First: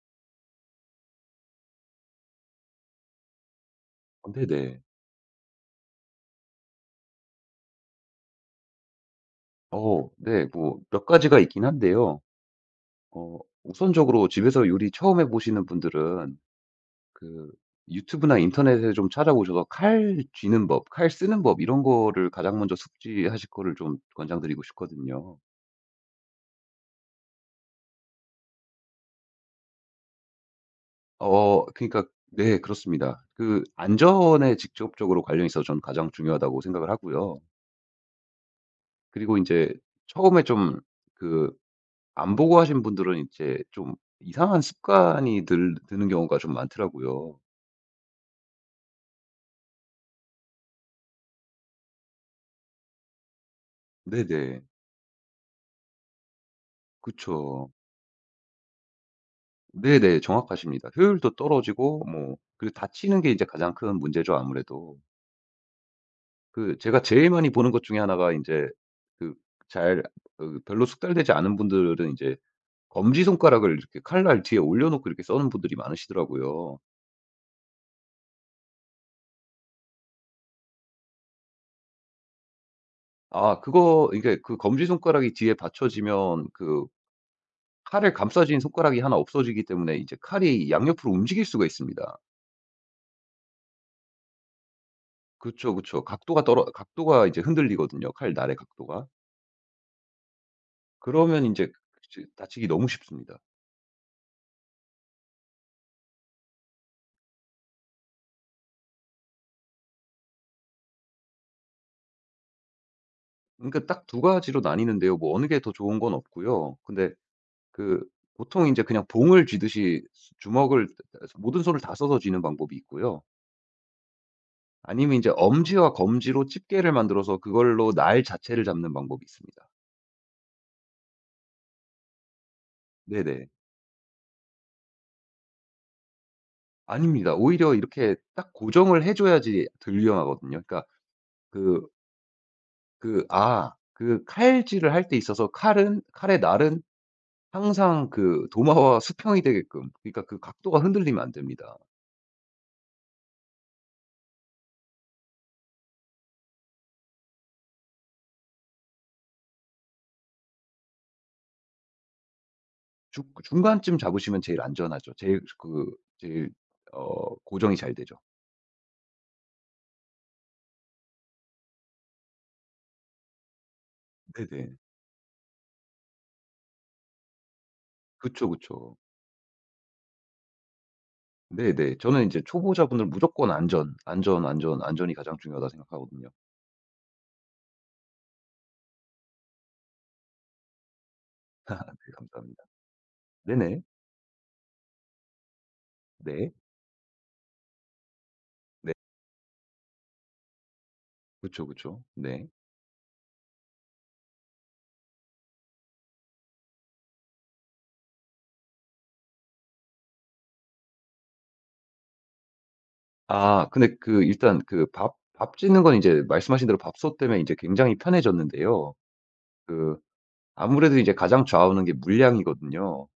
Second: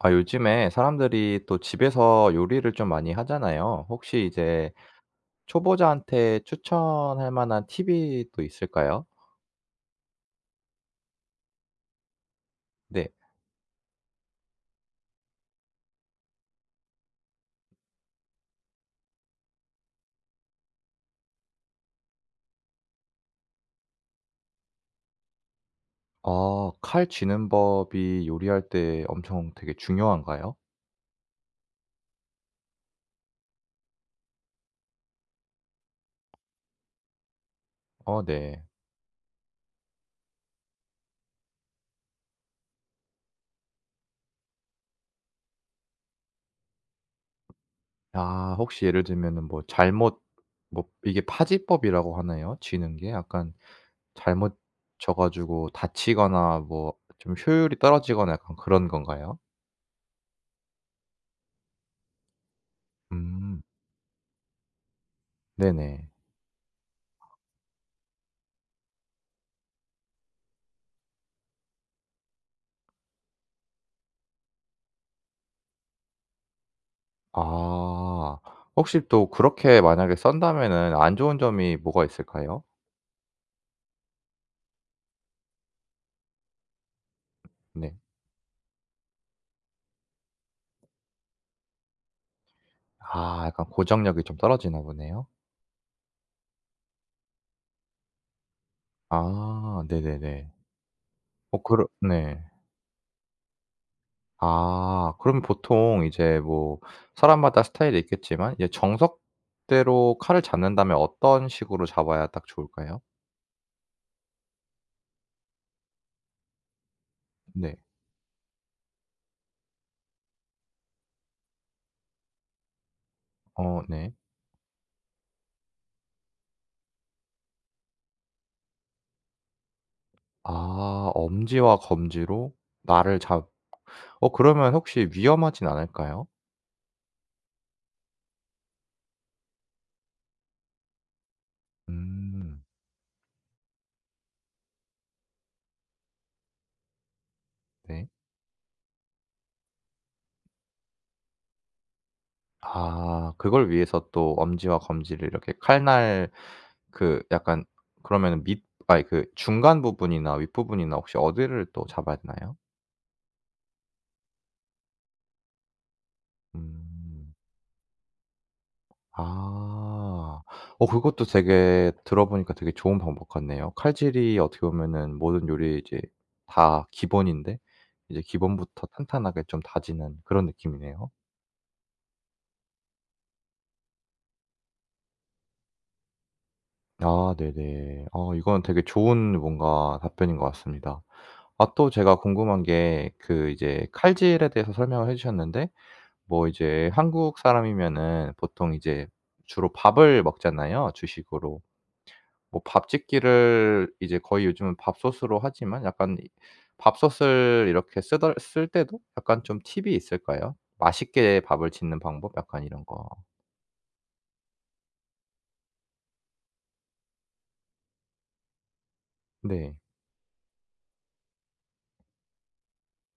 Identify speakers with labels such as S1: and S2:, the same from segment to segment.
S1: 요즘에 사람들이 또 집에서 요리를 좀 많이 하잖아요. 혹시 이제
S2: 네네.
S1: 초보자한테 추천할 만한 팁이 또 있을까요?
S2: 네. 뭐 몇 가지가 있긴 한데요.
S1: 네.
S2: 우선적으로 집에서 요리 처음 해 보시는 분들은 그 유튜브나 인터넷에 좀 찾아보셔서 칼 쥐는 법, 칼 쓰는 법 이런 거를 가장 먼저 숙지하실 거를 좀 권장드리고 싶거든요.
S1: 칼 쥐는 법이 요리할 때 엄청 되게 중요한가요?
S2: 그러니까 네, 그렇습니다. 안전에 직접적으로 관련이 있어서 저는 가장 중요하다고 생각을 하고요.
S1: 네.
S2: 그리고 이제 처음에 좀 그 안 보고 하신 분들은 이제 좀 이상한 습관이 들 드는 경우가 좀 많더라고요.
S1: 혹시 예를 들면은 뭐 잘못 뭐 이게 파지법이라고 하나요? 지는 게? 약간 잘못
S2: 네네.
S1: 져 가지고 다치거나 뭐 좀
S2: 그쵸.
S1: 효율이 떨어지거나 약간 그런 건가요?
S2: 네네. 정확하십니다. 효율도 떨어지고 뭐, 그리고 다치는 게 이제
S1: 음.
S2: 가장 큰 문제죠, 아무래도.
S1: 네네.
S2: 제가 제일 많이 보는 것 중에 하나가 인제, 그 잘 그 별로 숙달되지 않은 분들은 이제 검지손가락을 이렇게 칼날 뒤에 올려놓고 이렇게 써는 분들이 많으시더라고요.
S1: 아. 혹시 또 그렇게 만약에 썬다면은 안 좋은 점이 뭐가 있을까요?
S2: 그거 이게, 검지손가락이 뒤에 받쳐지면
S1: 네.
S2: 칼을 감싸진 손가락이 하나 없어지기 때문에 이제 칼이 양옆으로 움직일 수가 있습니다.
S1: 약간 고정력이 좀 떨어지나 보네요.
S2: 그쵸, 그쵸. 각도가 이제 흔들리거든요, 칼날의 각도가.
S1: 네네네.
S2: 그러면
S1: 어
S2: 인제,
S1: 그러 네.
S2: 다치기 너무 쉽습니다.
S1: 그럼 보통 이제 뭐 사람마다 스타일이 있겠지만 이제 정석대로 칼을 잡는다면 어떤 식으로 잡아야 딱 좋을까요?
S2: 그러니까 딱 두 가지로 나뉘는데요. 뭐 어느 게 더 좋은 건 없고요. 근데
S1: 네.
S2: 그 보통 인제 그냥 봉을 쥐듯이, 수 주먹을, 모든 손을 다 써서 쥐는 방법이 있고요.
S1: 네.
S2: 아니면 인제 엄지와 검지로 집게를 만들어서 그걸로 날 자체를 잡는 방법이 있습니다.
S1: 엄지와 검지로 날을
S2: 네네.
S1: 잡 어 그러면 혹시 위험하진 않을까요?
S2: 아닙니다. 오히려 이렇게 딱 고정을 해 줘야지 덜 위험하거든요. 그러니까 그
S1: 음
S2: 칼질을 할 때 있어서 칼은, 칼의 날은
S1: 네.
S2: 항상 도마와 수평이 되게끔, 그러니까 각도가 흔들리면 안 됩니다.
S1: 그걸 위해서 또 엄지와 검지를 이렇게 칼날 그 약간 그러면은 밑 아니 그 중간 부분이나 윗부분이나 혹시 어디를 또 잡아야 되나요?
S2: 주 중간쯤 잡으시면 제일 안전하죠. 제일 그 제일
S1: 음.
S2: 어 고정이 잘 되죠.
S1: 아. 그것도 되게 들어보니까 되게 좋은 방법 같네요. 칼질이 어떻게
S2: 네네.
S1: 보면은 모든 요리에 이제 다 기본인데 이제
S2: 그쵸,
S1: 기본부터
S2: 그쵸.
S1: 탄탄하게 좀 다지는 그런 느낌이네요.
S2: 네네. 저는 이제 초보자분들 무조건 안전, 안전, 안전, 안전이 가장 중요하다 생각하거든요.
S1: 네네. 이건 되게 좋은 뭔가 답변인 것 같습니다.
S2: 네,
S1: 또 제가 궁금한
S2: 감사합니다.
S1: 게
S2: 네네.
S1: 이제 칼질에 대해서 설명을 해 주셨는데 뭐
S2: 네.
S1: 이제 한국 사람이면은 보통
S2: 네.
S1: 이제 주로 밥을 먹잖아요, 주식으로.
S2: 그쵸, 그쵸. 네.
S1: 뭐 밥짓기를 이제 거의 요즘은 밥솥으로 하지만 약간 이 밥솥을 이렇게 쓰덜 쓸 때도 약간 좀 팁이 있을까요? 맛있게 밥을 짓는 방법 약간 이런 거.
S2: 근데 일단 밥 짓는 건 이제 말씀하신 대로 밥솥 때문에 이제 굉장히 편해졌는데요.
S1: 네.
S2: 그 아무래도 이제 가장 좌우하는 게 물량이거든요.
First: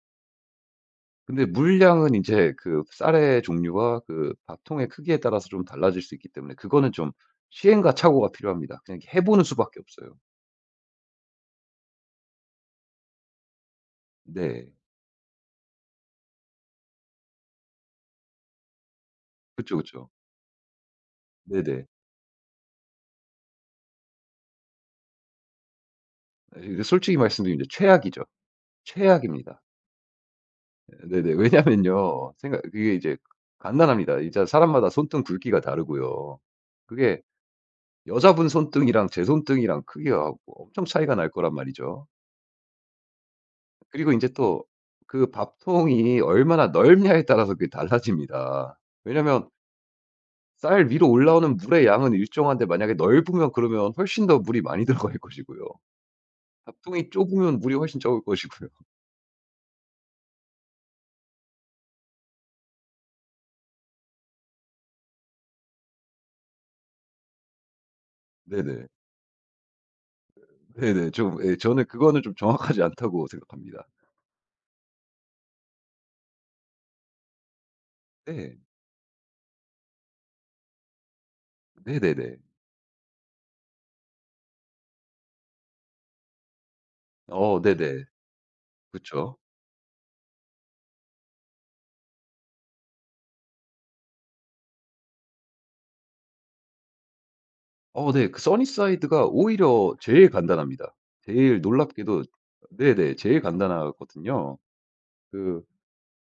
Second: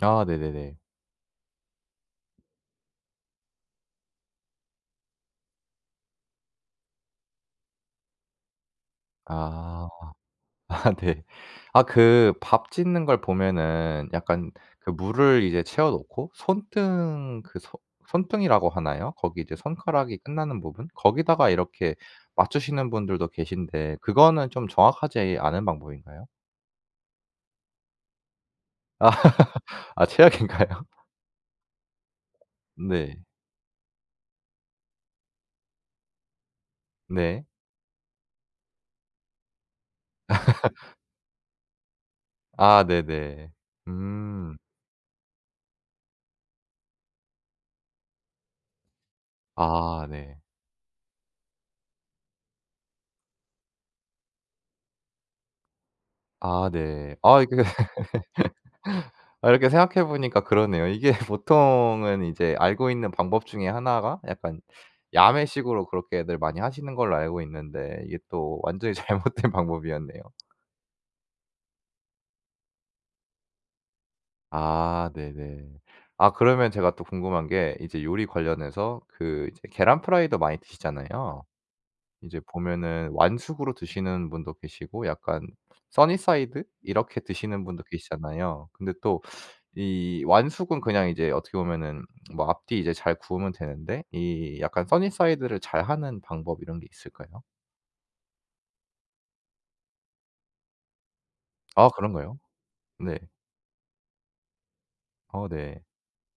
S1: 네네네.
S2: 근데 물량은 이제 쌀의 종류와 밥통의 크기에 따라서 좀 달라질 수 있기 때문에 그거는 좀 시행착오가 필요합니다. 그냥 해 보는 수밖에
S1: 아.
S2: 없어요.
S1: 네. 그 밥 짓는 걸 보면은 약간
S2: 네.
S1: 그 물을 이제 채워 놓고 손등 그 소 손등이라고 하나요? 거기 이제
S2: 그쵸, 그쵸.
S1: 손가락이 끝나는 부분? 거기다가
S2: 네네.
S1: 이렇게 맞추시는 분들도 계신데 그거는 좀 정확하지 않은 방법인가요?
S2: 이게 솔직히 말씀드리면 이제 최악이죠.
S1: 아,
S2: 최악입니다.
S1: 최악인가요?
S2: 네네. 왜냐면요, 생각 그게 이제
S1: 네.
S2: 간단합니다. 이제 사람마다 손등 굵기가 다르고요. 그게
S1: 네.
S2: 여자분 손등이랑 제 손등이랑 크기가 엄청 차이가 날 거란 말이죠.
S1: 네네.
S2: 그리고 인제
S1: 음.
S2: 또 밥통이 얼마나 넓냐에 따라서 그게 달라집니다. 왜냐면
S1: 네.
S2: 쌀 위로 올라오는 물의 양은 일정한데, 만약에 넓으면, 그러면 훨씬 더 물이 많이 들어갈 것이고요. 밥통이
S1: 네.
S2: 좁으면
S1: 이게
S2: 물이 훨씬 적을 것이고요.
S1: 이렇게 생각해 보니까 그러네요. 이게 보통은 이제 알고 있는 방법 중에 하나가 약간 야매식으로 그렇게들 많이 하시는 걸로 알고 있는데 이게 또
S2: 네네.
S1: 완전히 잘못된 방법이었네요.
S2: 네네. 좀, 예 저는 그거는 좀 정확하지 않다고 생각합니다.
S1: 네네. 그러면 제가 또 궁금한 게 이제 요리
S2: 네.
S1: 관련해서 이제 계란 프라이도 많이 드시잖아요.
S2: 네네네.
S1: 이제 보면은 완숙으로 드시는 분도 계시고 약간 써니사이드 이렇게 드시는 분도
S2: 네네.
S1: 계시잖아요. 근데 또
S2: 그쵸.
S1: 이 완숙은 그냥 이제 어떻게 보면은 뭐 앞뒤 이제 잘 구우면 되는데 이 약간 써니사이드를 잘하는 방법 이런 게 있을까요?
S2: 네. 써니사이드가 오히려 제일 간단합니다. 제일, 놀랍게도.
S1: 그런가요?
S2: 네네.
S1: 네.
S2: 제일 간단하거든요. 그
S1: 네.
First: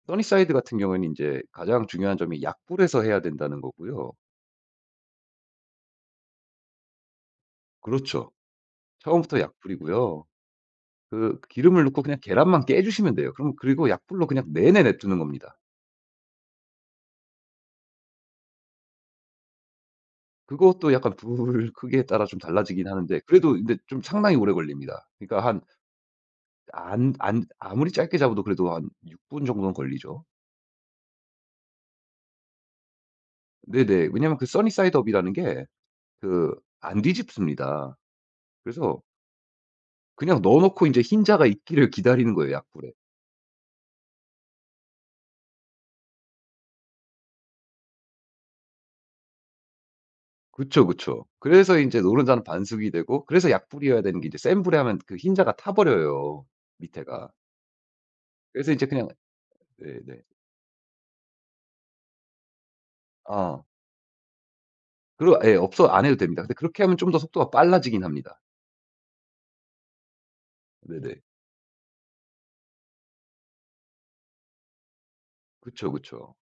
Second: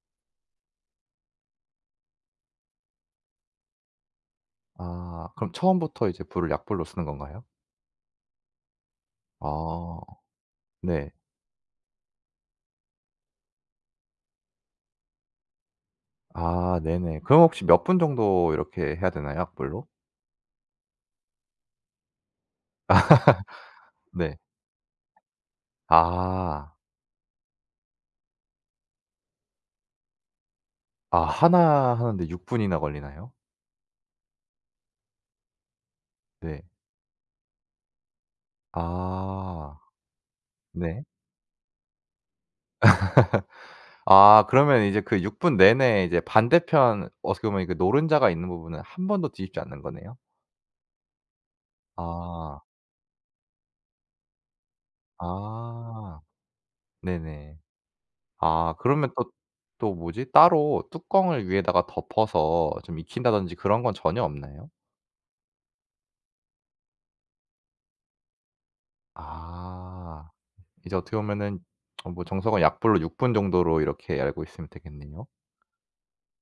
S2: 써니사이드 같은 경우에는 이제 가장 중요한 점이 약불에서 해야 된다는 거고요.
S1: 그럼 처음부터 이제 불을 약불로 쓰는 건가요?
S2: 그렇죠. 처음부터
S1: 아
S2: 약불이고요.
S1: 네.
S2: 기름을 넣고 그냥 계란만 깨 주시면 돼요. 그럼 그리고 약불로 그냥 내내 냅두는 겁니다.
S1: 네네. 그럼 혹시 몇 분 정도 이렇게 해야 되나요? 약불로?
S2: 그것도 약간 불 크기에 따라 좀 달라지긴 하는데, 그래도 근데 좀 상당히
S1: 네.
S2: 오래 걸립니다. 그러니까 한,
S1: 아.
S2: 안 안 아무리 짧게 잡아도 그래도 한 6분 정도는 걸리죠.
S1: 하나 하는데 6 분이나 걸리나요?
S2: 네네. 왜냐하면 써니사이드업이라는 게 그
S1: 네.
S2: 안 뒤집습니다. 그래서
S1: 아
S2: 그냥 넣어 놓고 이제
S1: 네.
S2: 흰자가 익기를 기다리는 거예요, 약불에.
S1: 그러면 이제 그 6 분 내내 이제 반대편 어떻게 보면 그 노른자가 있는 부분은 한 번도 뒤집지 않는 거네요?
S2: 그쵸, 그쵸. 그래서 인제 노른자는
S1: 아.
S2: 반숙이 되고, 그래서 약불이어야 되는 게 이제 센 불에 하면 흰자가
S1: 아.
S2: 타버려요, 밑에가.
S1: 네네.
S2: 그래서 인제 그냥.
S1: 그러면 또
S2: 네네.
S1: 뭐지? 따로 뚜껑을 위에다가 덮어서 좀 익힌다든지
S2: 아,
S1: 그런 건 전혀 없나요?
S2: 그리고 예, 없어 안 해도 됩니다. 근데 그렇게 하면 좀 더 속도가 빨라지긴 합니다.
S1: 아. 이제 어떻게
S2: 네네.
S1: 보면은 뭐 정석은 약불로 6분 정도로 이렇게 알고 있으면 되겠네요.
S2: 그쵸, 그쵸.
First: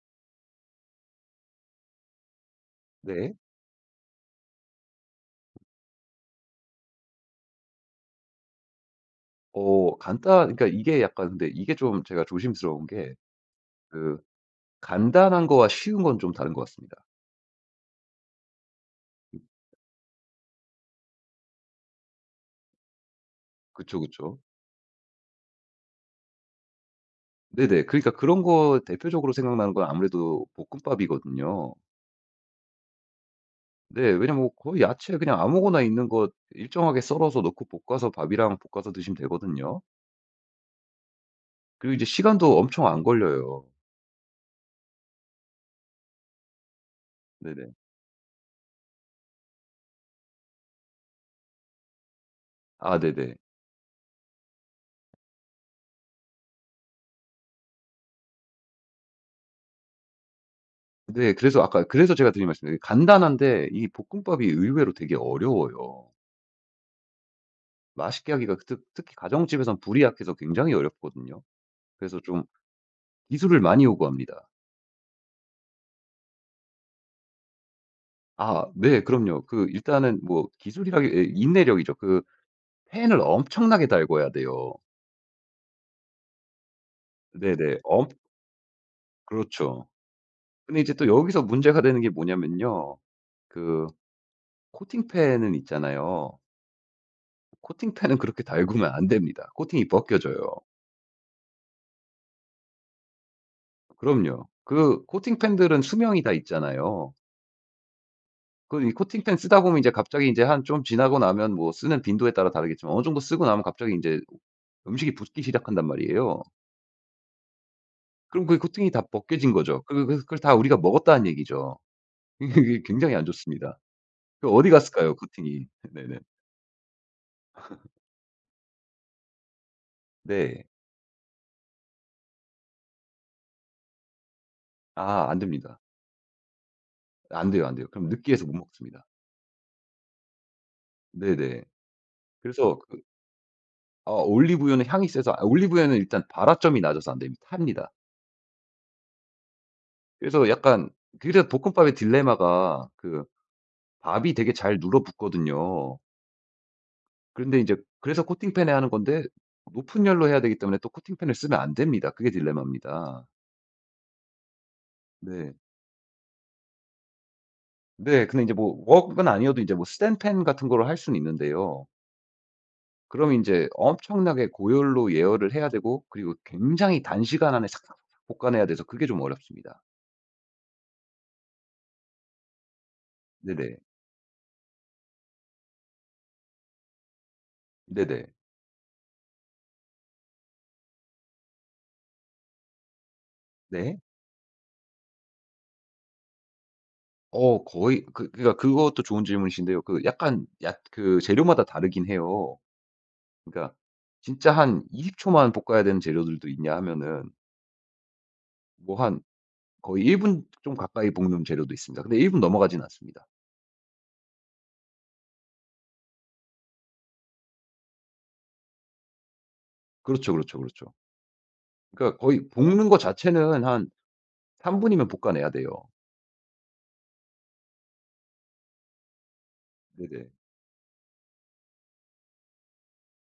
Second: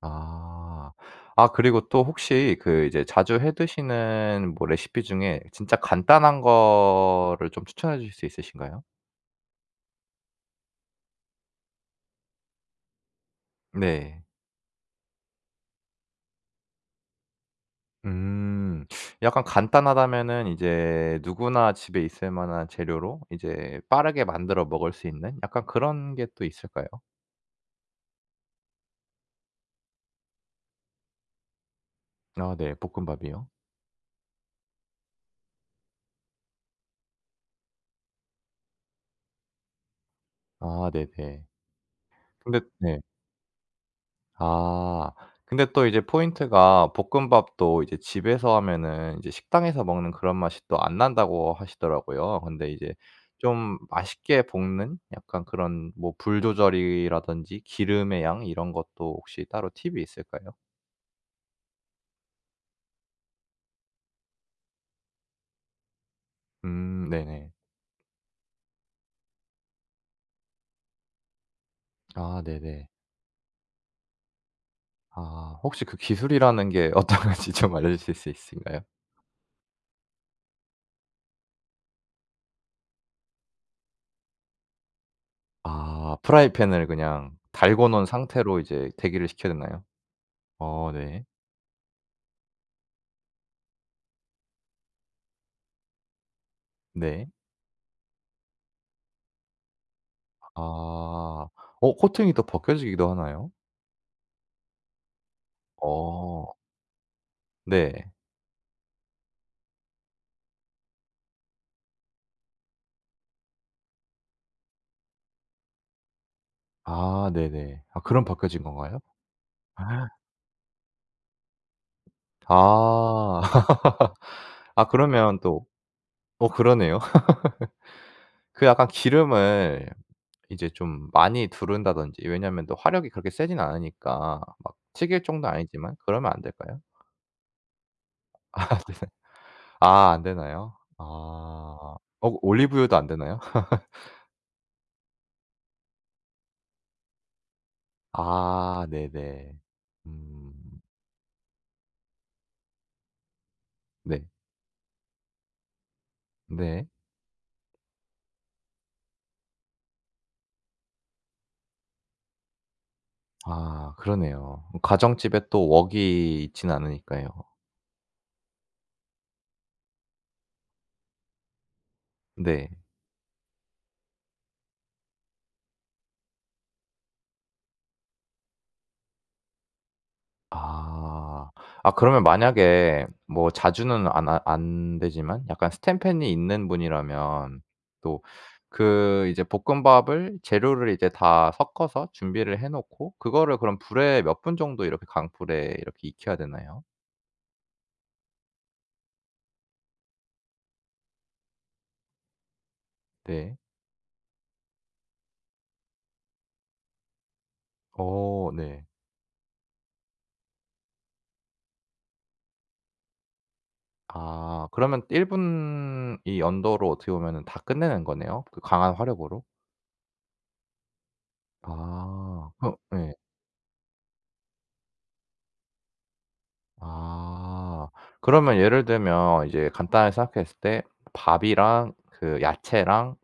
S1: 아. 그리고 또 혹시 이제
S2: 네.
S1: 자주 해 드시는 뭐 레시피 중에 진짜 간단한 거를 좀 추천해 주실 수 있으신가요?
S2: 어 간단 그러니까 이게 약간 근데 이게 좀 제가 조심스러운 게, 그
S1: 네.
S2: 간단한 거와 쉬운 건 좀 다른 것 같습니다.
S1: 음. 약간 간단하다면은 이제 누구나 집에 있을 만한 재료로 이제
S2: 그쵸,
S1: 빠르게
S2: 그쵸.
S1: 만들어 먹을 수 있는 약간 그런 게 또 있을까요?
S2: 네네. 그러니까 그런 거 대표적으로 생각나는 건 아무래도 볶음밥이거든요.
S1: 네. 볶음밥이요?
S2: 네. 왜냐면 뭐 거의 야채 그냥 아무거나 있는 거 일정하게 썰어서 넣고 볶아서, 밥이랑 볶아서 드시면 되거든요.
S1: 네네.
S2: 그리고 이제 시간도
S1: 근데
S2: 엄청
S1: 네.
S2: 안 걸려요.
S1: 아. 근데 또 이제 포인트가
S2: 네네.
S1: 볶음밥도 이제 집에서 하면은 이제 식당에서 먹는 그런 맛이 또 안 난다고 하시더라고요. 근데 이제
S2: 아 네네.
S1: 좀 맛있게 볶는 약간 그런 뭐 불 조절이라든지 기름의 양 이런 것도 혹시 따로 팁이 있을까요?
S2: 네. 그래서 제가 드린 말씀이 간단한데 이 볶음밥이 의외로 되게 어려워요.
S1: 네네.
S2: 맛있게 하기가 특 특히 가정집에선 불이 약해서 굉장히 어렵거든요. 그래서 좀
S1: 네네.
S2: 기술을 많이 요구합니다.
S1: 혹시 그 기술이라는 게 어떤 건지 좀 알려주실 수
S2: 아
S1: 있으신가요?
S2: 네. 그럼요. 일단은 뭐 기술이라기, 예 인내력이죠. 팬을 엄청나게 달궈야 돼요.
S1: 프라이팬을 그냥
S2: 네네.
S1: 달궈 놓은
S2: 엄
S1: 상태로 이제 대기를 시켜야 되나요?
S2: 그렇죠. 근데 이제 또
S1: 네.
S2: 여기서 문제가 되는 게 뭐냐면요, 그 코팅팬은 있잖아요.
S1: 네.
S2: 코팅팬은 그렇게 달구면 안 됩니다. 코팅이 벗겨져요.
S1: 아. 코팅이 또 벗겨지기도 하나요?
S2: 그럼요. 코팅팬들은 수명이 다
S1: 어.
S2: 있잖아요.
S1: 네.
S2: 이 코팅팬 쓰다 보면 이제 갑자기, 이제 한 좀 지나고 나면, 뭐 쓰는 빈도에 따라 다르겠지만, 어느 정도 쓰고 나면 갑자기 인제 음식이 붓기 시작한단 말이에요.
S1: 네네. 그럼
S2: 그럼
S1: 벗겨진
S2: 코팅이
S1: 건가요?
S2: 다 벗겨진 거죠.
S1: 아.
S2: 그걸 다 우리가 먹었다는 얘기죠. 이게 굉장히 안 좋습니다. 어디 갔을까요,
S1: 그러면
S2: 코팅이.
S1: 또
S2: 네네.
S1: 그러네요. 약간 기름을
S2: 네.
S1: 이제 좀 많이 두른다든지 왜냐면 또 화력이 그렇게 세진 않으니까 막 튀길
S2: 아 안
S1: 정도는
S2: 됩니다.
S1: 아니지만 그러면 안 될까요?
S2: 안 돼요, 안 돼요. 그럼 느끼해서 못
S1: 네.
S2: 먹습니다.
S1: 안 되나요?
S2: 네네.
S1: 아.
S2: 그래서
S1: 올리브유도 안 되나요?
S2: 올리브유는 향이 세서, 아 올리브유는 일단 발화점이 낮아서 안 됩니다. 탑니다.
S1: 네네.
S2: 그래서
S1: 음.
S2: 약간 그래서 볶음밥의 딜레마가,
S1: 네.
S2: 밥이 되게 잘 눌어붙거든요.
S1: 네.
S2: 그런데 이제, 그래서 코팅팬에 하는 건데 높은 열로 해야 되기 때문에 또 코팅팬을 쓰면 안 됩니다. 그게 딜레마입니다.
S1: 그러네요. 가정집에
S2: 네.
S1: 또 웍이 있진 않으니까요.
S2: 네. 근데 이제 뭐 웍은 아니어도 이제 뭐 스탠팬 같은 거로 할 수는 있는데요.
S1: 네.
S2: 그럼 이제 엄청나게 고열로 예열을 해야 되고, 그리고 굉장히 단시간 안에 싹싹 볶아내야 돼서 그게 좀 어렵습니다.
S1: 아. 그러면 만약에 뭐
S2: 네네.
S1: 자주는 안 되지만 약간 스텐팬이 있는 분이라면 또
S2: 네네.
S1: 이제 볶음밥을 재료를 이제 다 섞어서 준비를 해 놓고 그거를 그럼
S2: 네.
S1: 불에 몇 분 정도 이렇게 강불에 이렇게 익혀야 되나요?
S2: 어 거의 그 그러니까 그것도 좋은 질문이신데요. 약간 약 그 재료마다 다르긴 해요.
S1: 네.
S2: 그러니까 진짜 한 20초 초만 볶아야 되는 재료들도 있냐 하면은,
S1: 네.
S2: 뭐 한 거의 1분 좀 가까이 볶는 재료도 있습니다. 근데 1분 넘어가진 않습니다.
S1: 그러면 1분 이 연도로 어떻게 보면은 다 끝내는 거네요, 그 강한 화력으로?
S2: 그렇죠, 그렇죠, 그렇죠. 그러니까 거의
S1: 아.
S2: 볶는 거
S1: 예.
S2: 자체는 한 3분 분이면 볶아내야 돼요.
S1: 아. 그러면 예를 들면 이제 간단하게
S2: 네네.
S1: 생각했을 때 밥이랑 그 야채랑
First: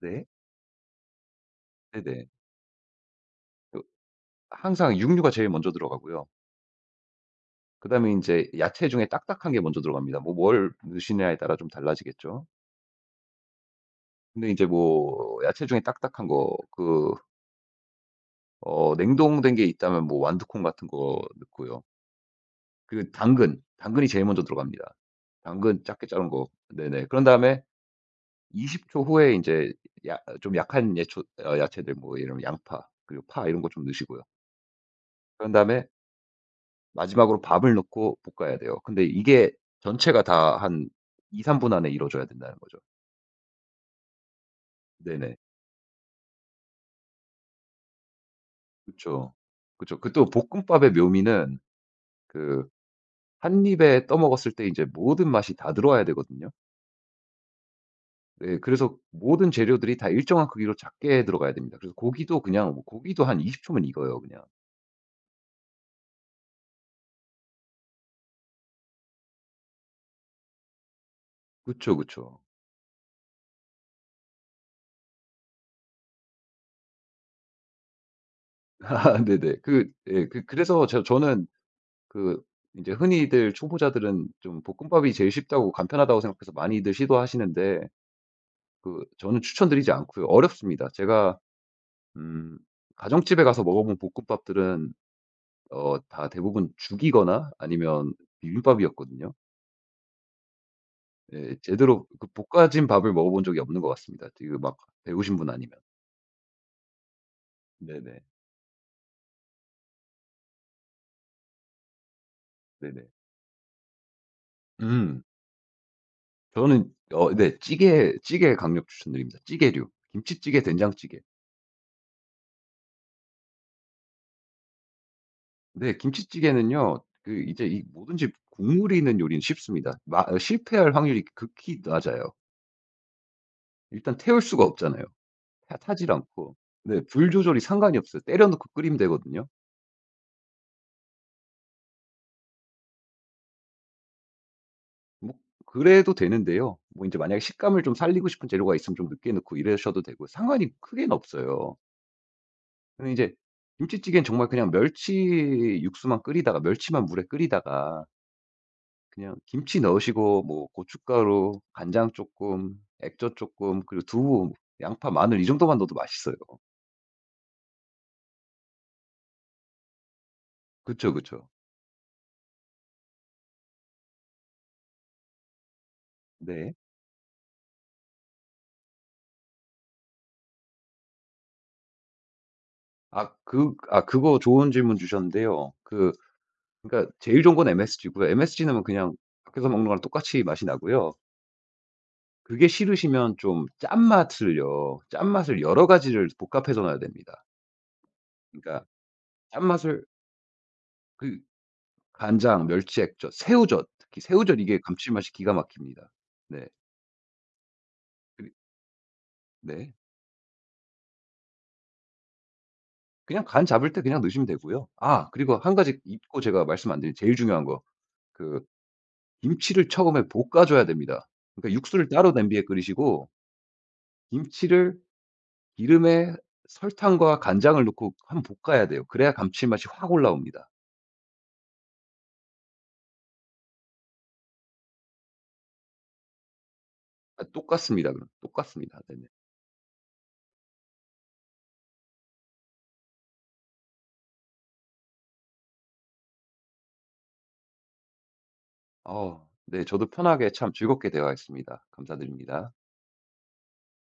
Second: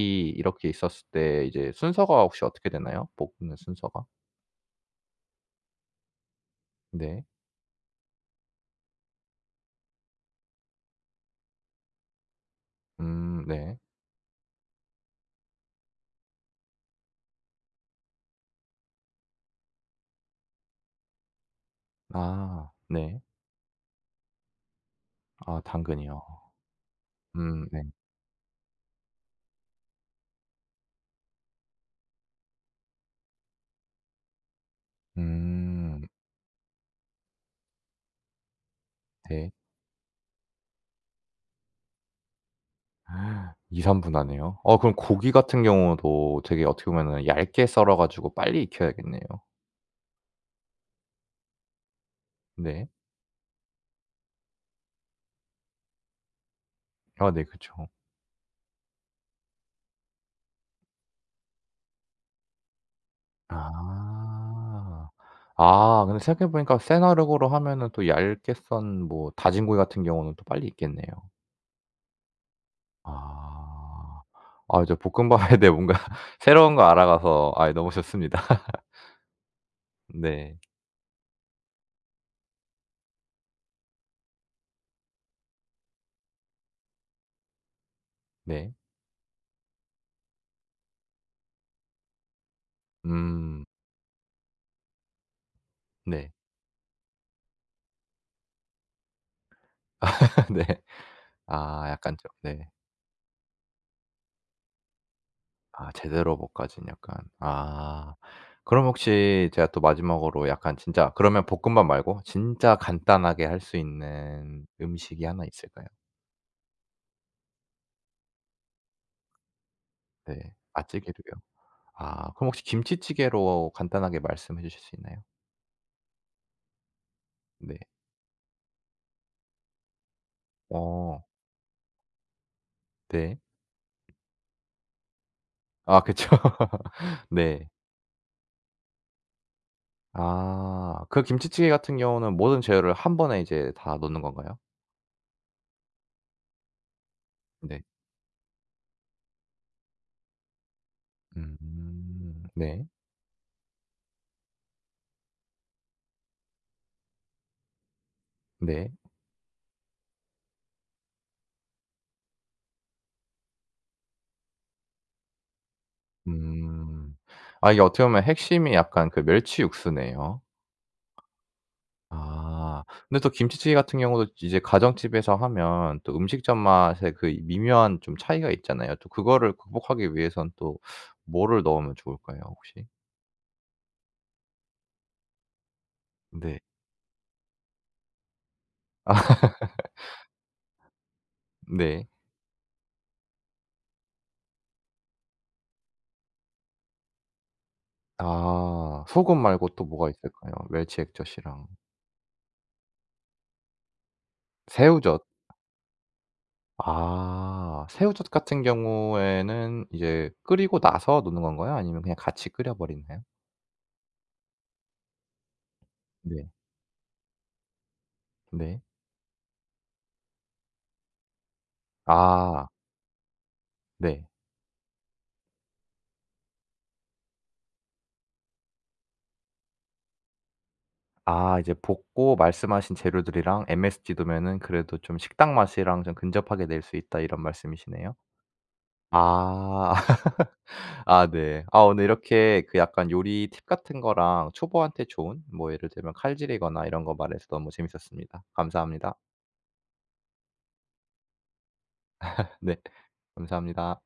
S2: 네.
S1: 이렇게 있었을 때 이제 순서가
S2: 네네.
S1: 혹시 어떻게 되나요? 볶는 순서가?
S2: 항상 육류가 제일 먼저 들어가고요.
S1: 네.
S2: 그다음에 인제 야채 중에 딱딱한 게 먼저 들어갑니다. 뭐, 뭘 넣으시느냐에 따라 좀 달라지겠죠.
S1: 네.
S2: 근데 인제 뭐 야채 중에 딱딱한 거, 냉동된 게 있다면 뭐 완두콩 같은 거 넣고요.
S1: 네.
S2: 당근, 당근이 제일 먼저 들어갑니다. 당근 작게
S1: 당근이요.
S2: 자른 거. 네네. 그런 다음에
S1: 네.
S2: 20초 후에 인제, 야 좀 약한 예초 어 야채들 뭐 예를 들면 양파 그리고 파 이런 거 좀 넣으시고요. 그런 다음에
S1: 음
S2: 마지막으로 밥을 넣고 볶아야 돼요. 근데 이게
S1: 네.
S2: 전체가 다 한 2-3분 안에 이루어져야 된다는 거죠.
S1: 이삼 분하네요. 그럼 고기
S2: 네네.
S1: 같은 경우도 되게 어떻게 보면은 얇게 썰어 가지고 빨리 익혀야겠네요.
S2: 그쵸. 그쵸. 또 볶음밥의 묘미는, 그
S1: 네.
S2: 한 입에 떠먹었을 때 이제 모든 맛이 다 들어와야 되거든요.
S1: 네 그쵸.
S2: 네, 그래서 모든 재료들이 다 일정한 크기로 작게 들어가야 됩니다. 그래서 고기도, 그냥 뭐 고기도 한 20초 초면 익어요 그냥.
S1: 아. 근데 생각해 보니까 센 화력으로 하면은 또 얇게 썬 뭐 다진고기 같은 경우는 또 빨리 익겠네요.
S2: 그쵸, 그쵸.
S1: 아. 이제 볶음밥에 대해 뭔가 새로운 거 알아가서 너무 좋습니다.
S2: 아, 네네. 예
S1: 네.
S2: 그래서 저는 그제 흔히들 초보자들은 좀 볶음밥이 제일 쉽다고, 간편하다고 생각해서 많이들 시도하시는데
S1: 네.
S2: 저는 추천드리지 않고요. 어렵습니다. 제가 음 가정집에 가서
S1: 음.
S2: 먹어 본 볶음밥들은 다
S1: 네.
S2: 대부분 죽이거나 아니면 비빔밥이었거든요.
S1: 네.
S2: 예 제대로
S1: 약간 좀 네.
S2: 볶아진 밥을 먹어 본 적이 없는 것 같습니다. 지금 막 배우신 분 아니면.
S1: 제대로 볶아진 약간 아.
S2: 네네.
S1: 그럼 혹시 제가 또 마지막으로 약간 진짜 그러면 볶음밥 말고 진짜
S2: 네네.
S1: 간단하게 할 수 있는
S2: 음.
S1: 음식이 하나 있을까요?
S2: 저는 네, 찌개 강력 추천드립니다. 찌개류.
S1: 네.
S2: 김치찌개, 된장찌개.
S1: 아찌개로요. 그럼 혹시 김치찌개로 간단하게 말씀해 주실 수 있나요?
S2: 네 김치찌개는요. 이제
S1: 네.
S2: 이 뭐든지 국물이 있는 요리는 쉽습니다. 마 실패할
S1: 어
S2: 확률이 극히 낮아요.
S1: 네.
S2: 일단 태울 수가 없잖아요. 타 타질
S1: 그쵸.
S2: 않고. 네. 불 조절이
S1: 네.
S2: 상관이 없어요. 때려 넣고 끓이면 되거든요.
S1: 그 김치찌개 같은 경우는 모든 재료를 한 번에 이제 다 넣는 건가요?
S2: 뭐 그래도 되는데요. 뭐 이제 만약에 식감을
S1: 네.
S2: 좀 살리고 싶은 재료가 있으면 좀 늦게 넣고 이러셔도 되고 상관이 크게는 없어요.
S1: 음. 네.
S2: 근데 이제 김치찌개는 정말 그냥 멸치 육수만 끓이다가, 멸치만 물에 끓이다가
S1: 네.
S2: 그냥 김치 넣으시고, 뭐 고춧가루, 간장 조금, 액젓 조금, 그리고 두부, 양파, 마늘 이 정도만 넣어도 맛있어요.
S1: 음. 이게 어떻게 보면 핵심이 약간 그 멸치 육수네요.
S2: 그쵸, 그쵸.
S1: 아. 근데 또 김치찌개 같은 경우도 이제 가정집에서 하면 또 음식점
S2: 네.
S1: 맛의 그 미묘한 좀 차이가 있잖아요. 또 그거를 극복하기 위해선 또 뭐를 넣으면 좋을까요 혹시?
S2: 그거 좋은 질문 주셨는데요.
S1: 네.
S2: 그러니까 제일 좋은 건 MSG고요. MSG는 그냥
S1: 아
S2: 밖에서 먹는 거랑 똑같이 맛이 나고요.
S1: 네.
S2: 그게 싫으시면 좀, 짠맛을 여러 가지를 복합해서 넣어야 됩니다. 그러니까
S1: 소금 말고 또
S2: 짠맛을,
S1: 뭐가 있을까요? 멸치
S2: 그
S1: 액젓이랑
S2: 간장, 멸치액젓, 새우젓, 특히 새우젓 이게
S1: 새우젓.
S2: 감칠맛이 기가 막힙니다. 네.
S1: 새우젓
S2: 그리
S1: 같은 경우에는
S2: 네.
S1: 이제 끓이고 나서 넣는 건가요? 아니면 그냥 같이 끓여 버리나요?
S2: 그냥 간 잡을 때 그냥 넣으시면 되고요. 아, 그리고 한 가지 잊고
S1: 네.
S2: 제가 말씀 안 드린 제일 중요한 거. 그
S1: 네.
S2: 김치를 처음에 볶아 줘야 됩니다. 그러니까 육수를 따로 냄비에
S1: 아.
S2: 끓이시고
S1: 네.
S2: 김치를 기름에 설탕과 간장을 넣고 한번 볶아야 돼요. 그래야 감칠맛이 확 올라옵니다.
S1: 이제 볶고 말씀하신 재료들이랑 MSG 두면은 그래도 좀 '식당 맛이랑 좀 근접하게 낼 수 있다.' 이런
S2: 아 똑같습니다
S1: 말씀이시네요.
S2: 그럼. 똑같습니다. 네네.
S1: 아. 네. 오늘 이렇게 약간 요리 팁 같은 거랑 초보한테 좋은 뭐 예를 들면 칼질이거나 이런 거 말해서 너무 재밌었습니다. 감사합니다.
S2: 네 저도 편하게 참 즐겁게 대화했습니다. 감사드립니다.
S1: 네 감사합니다.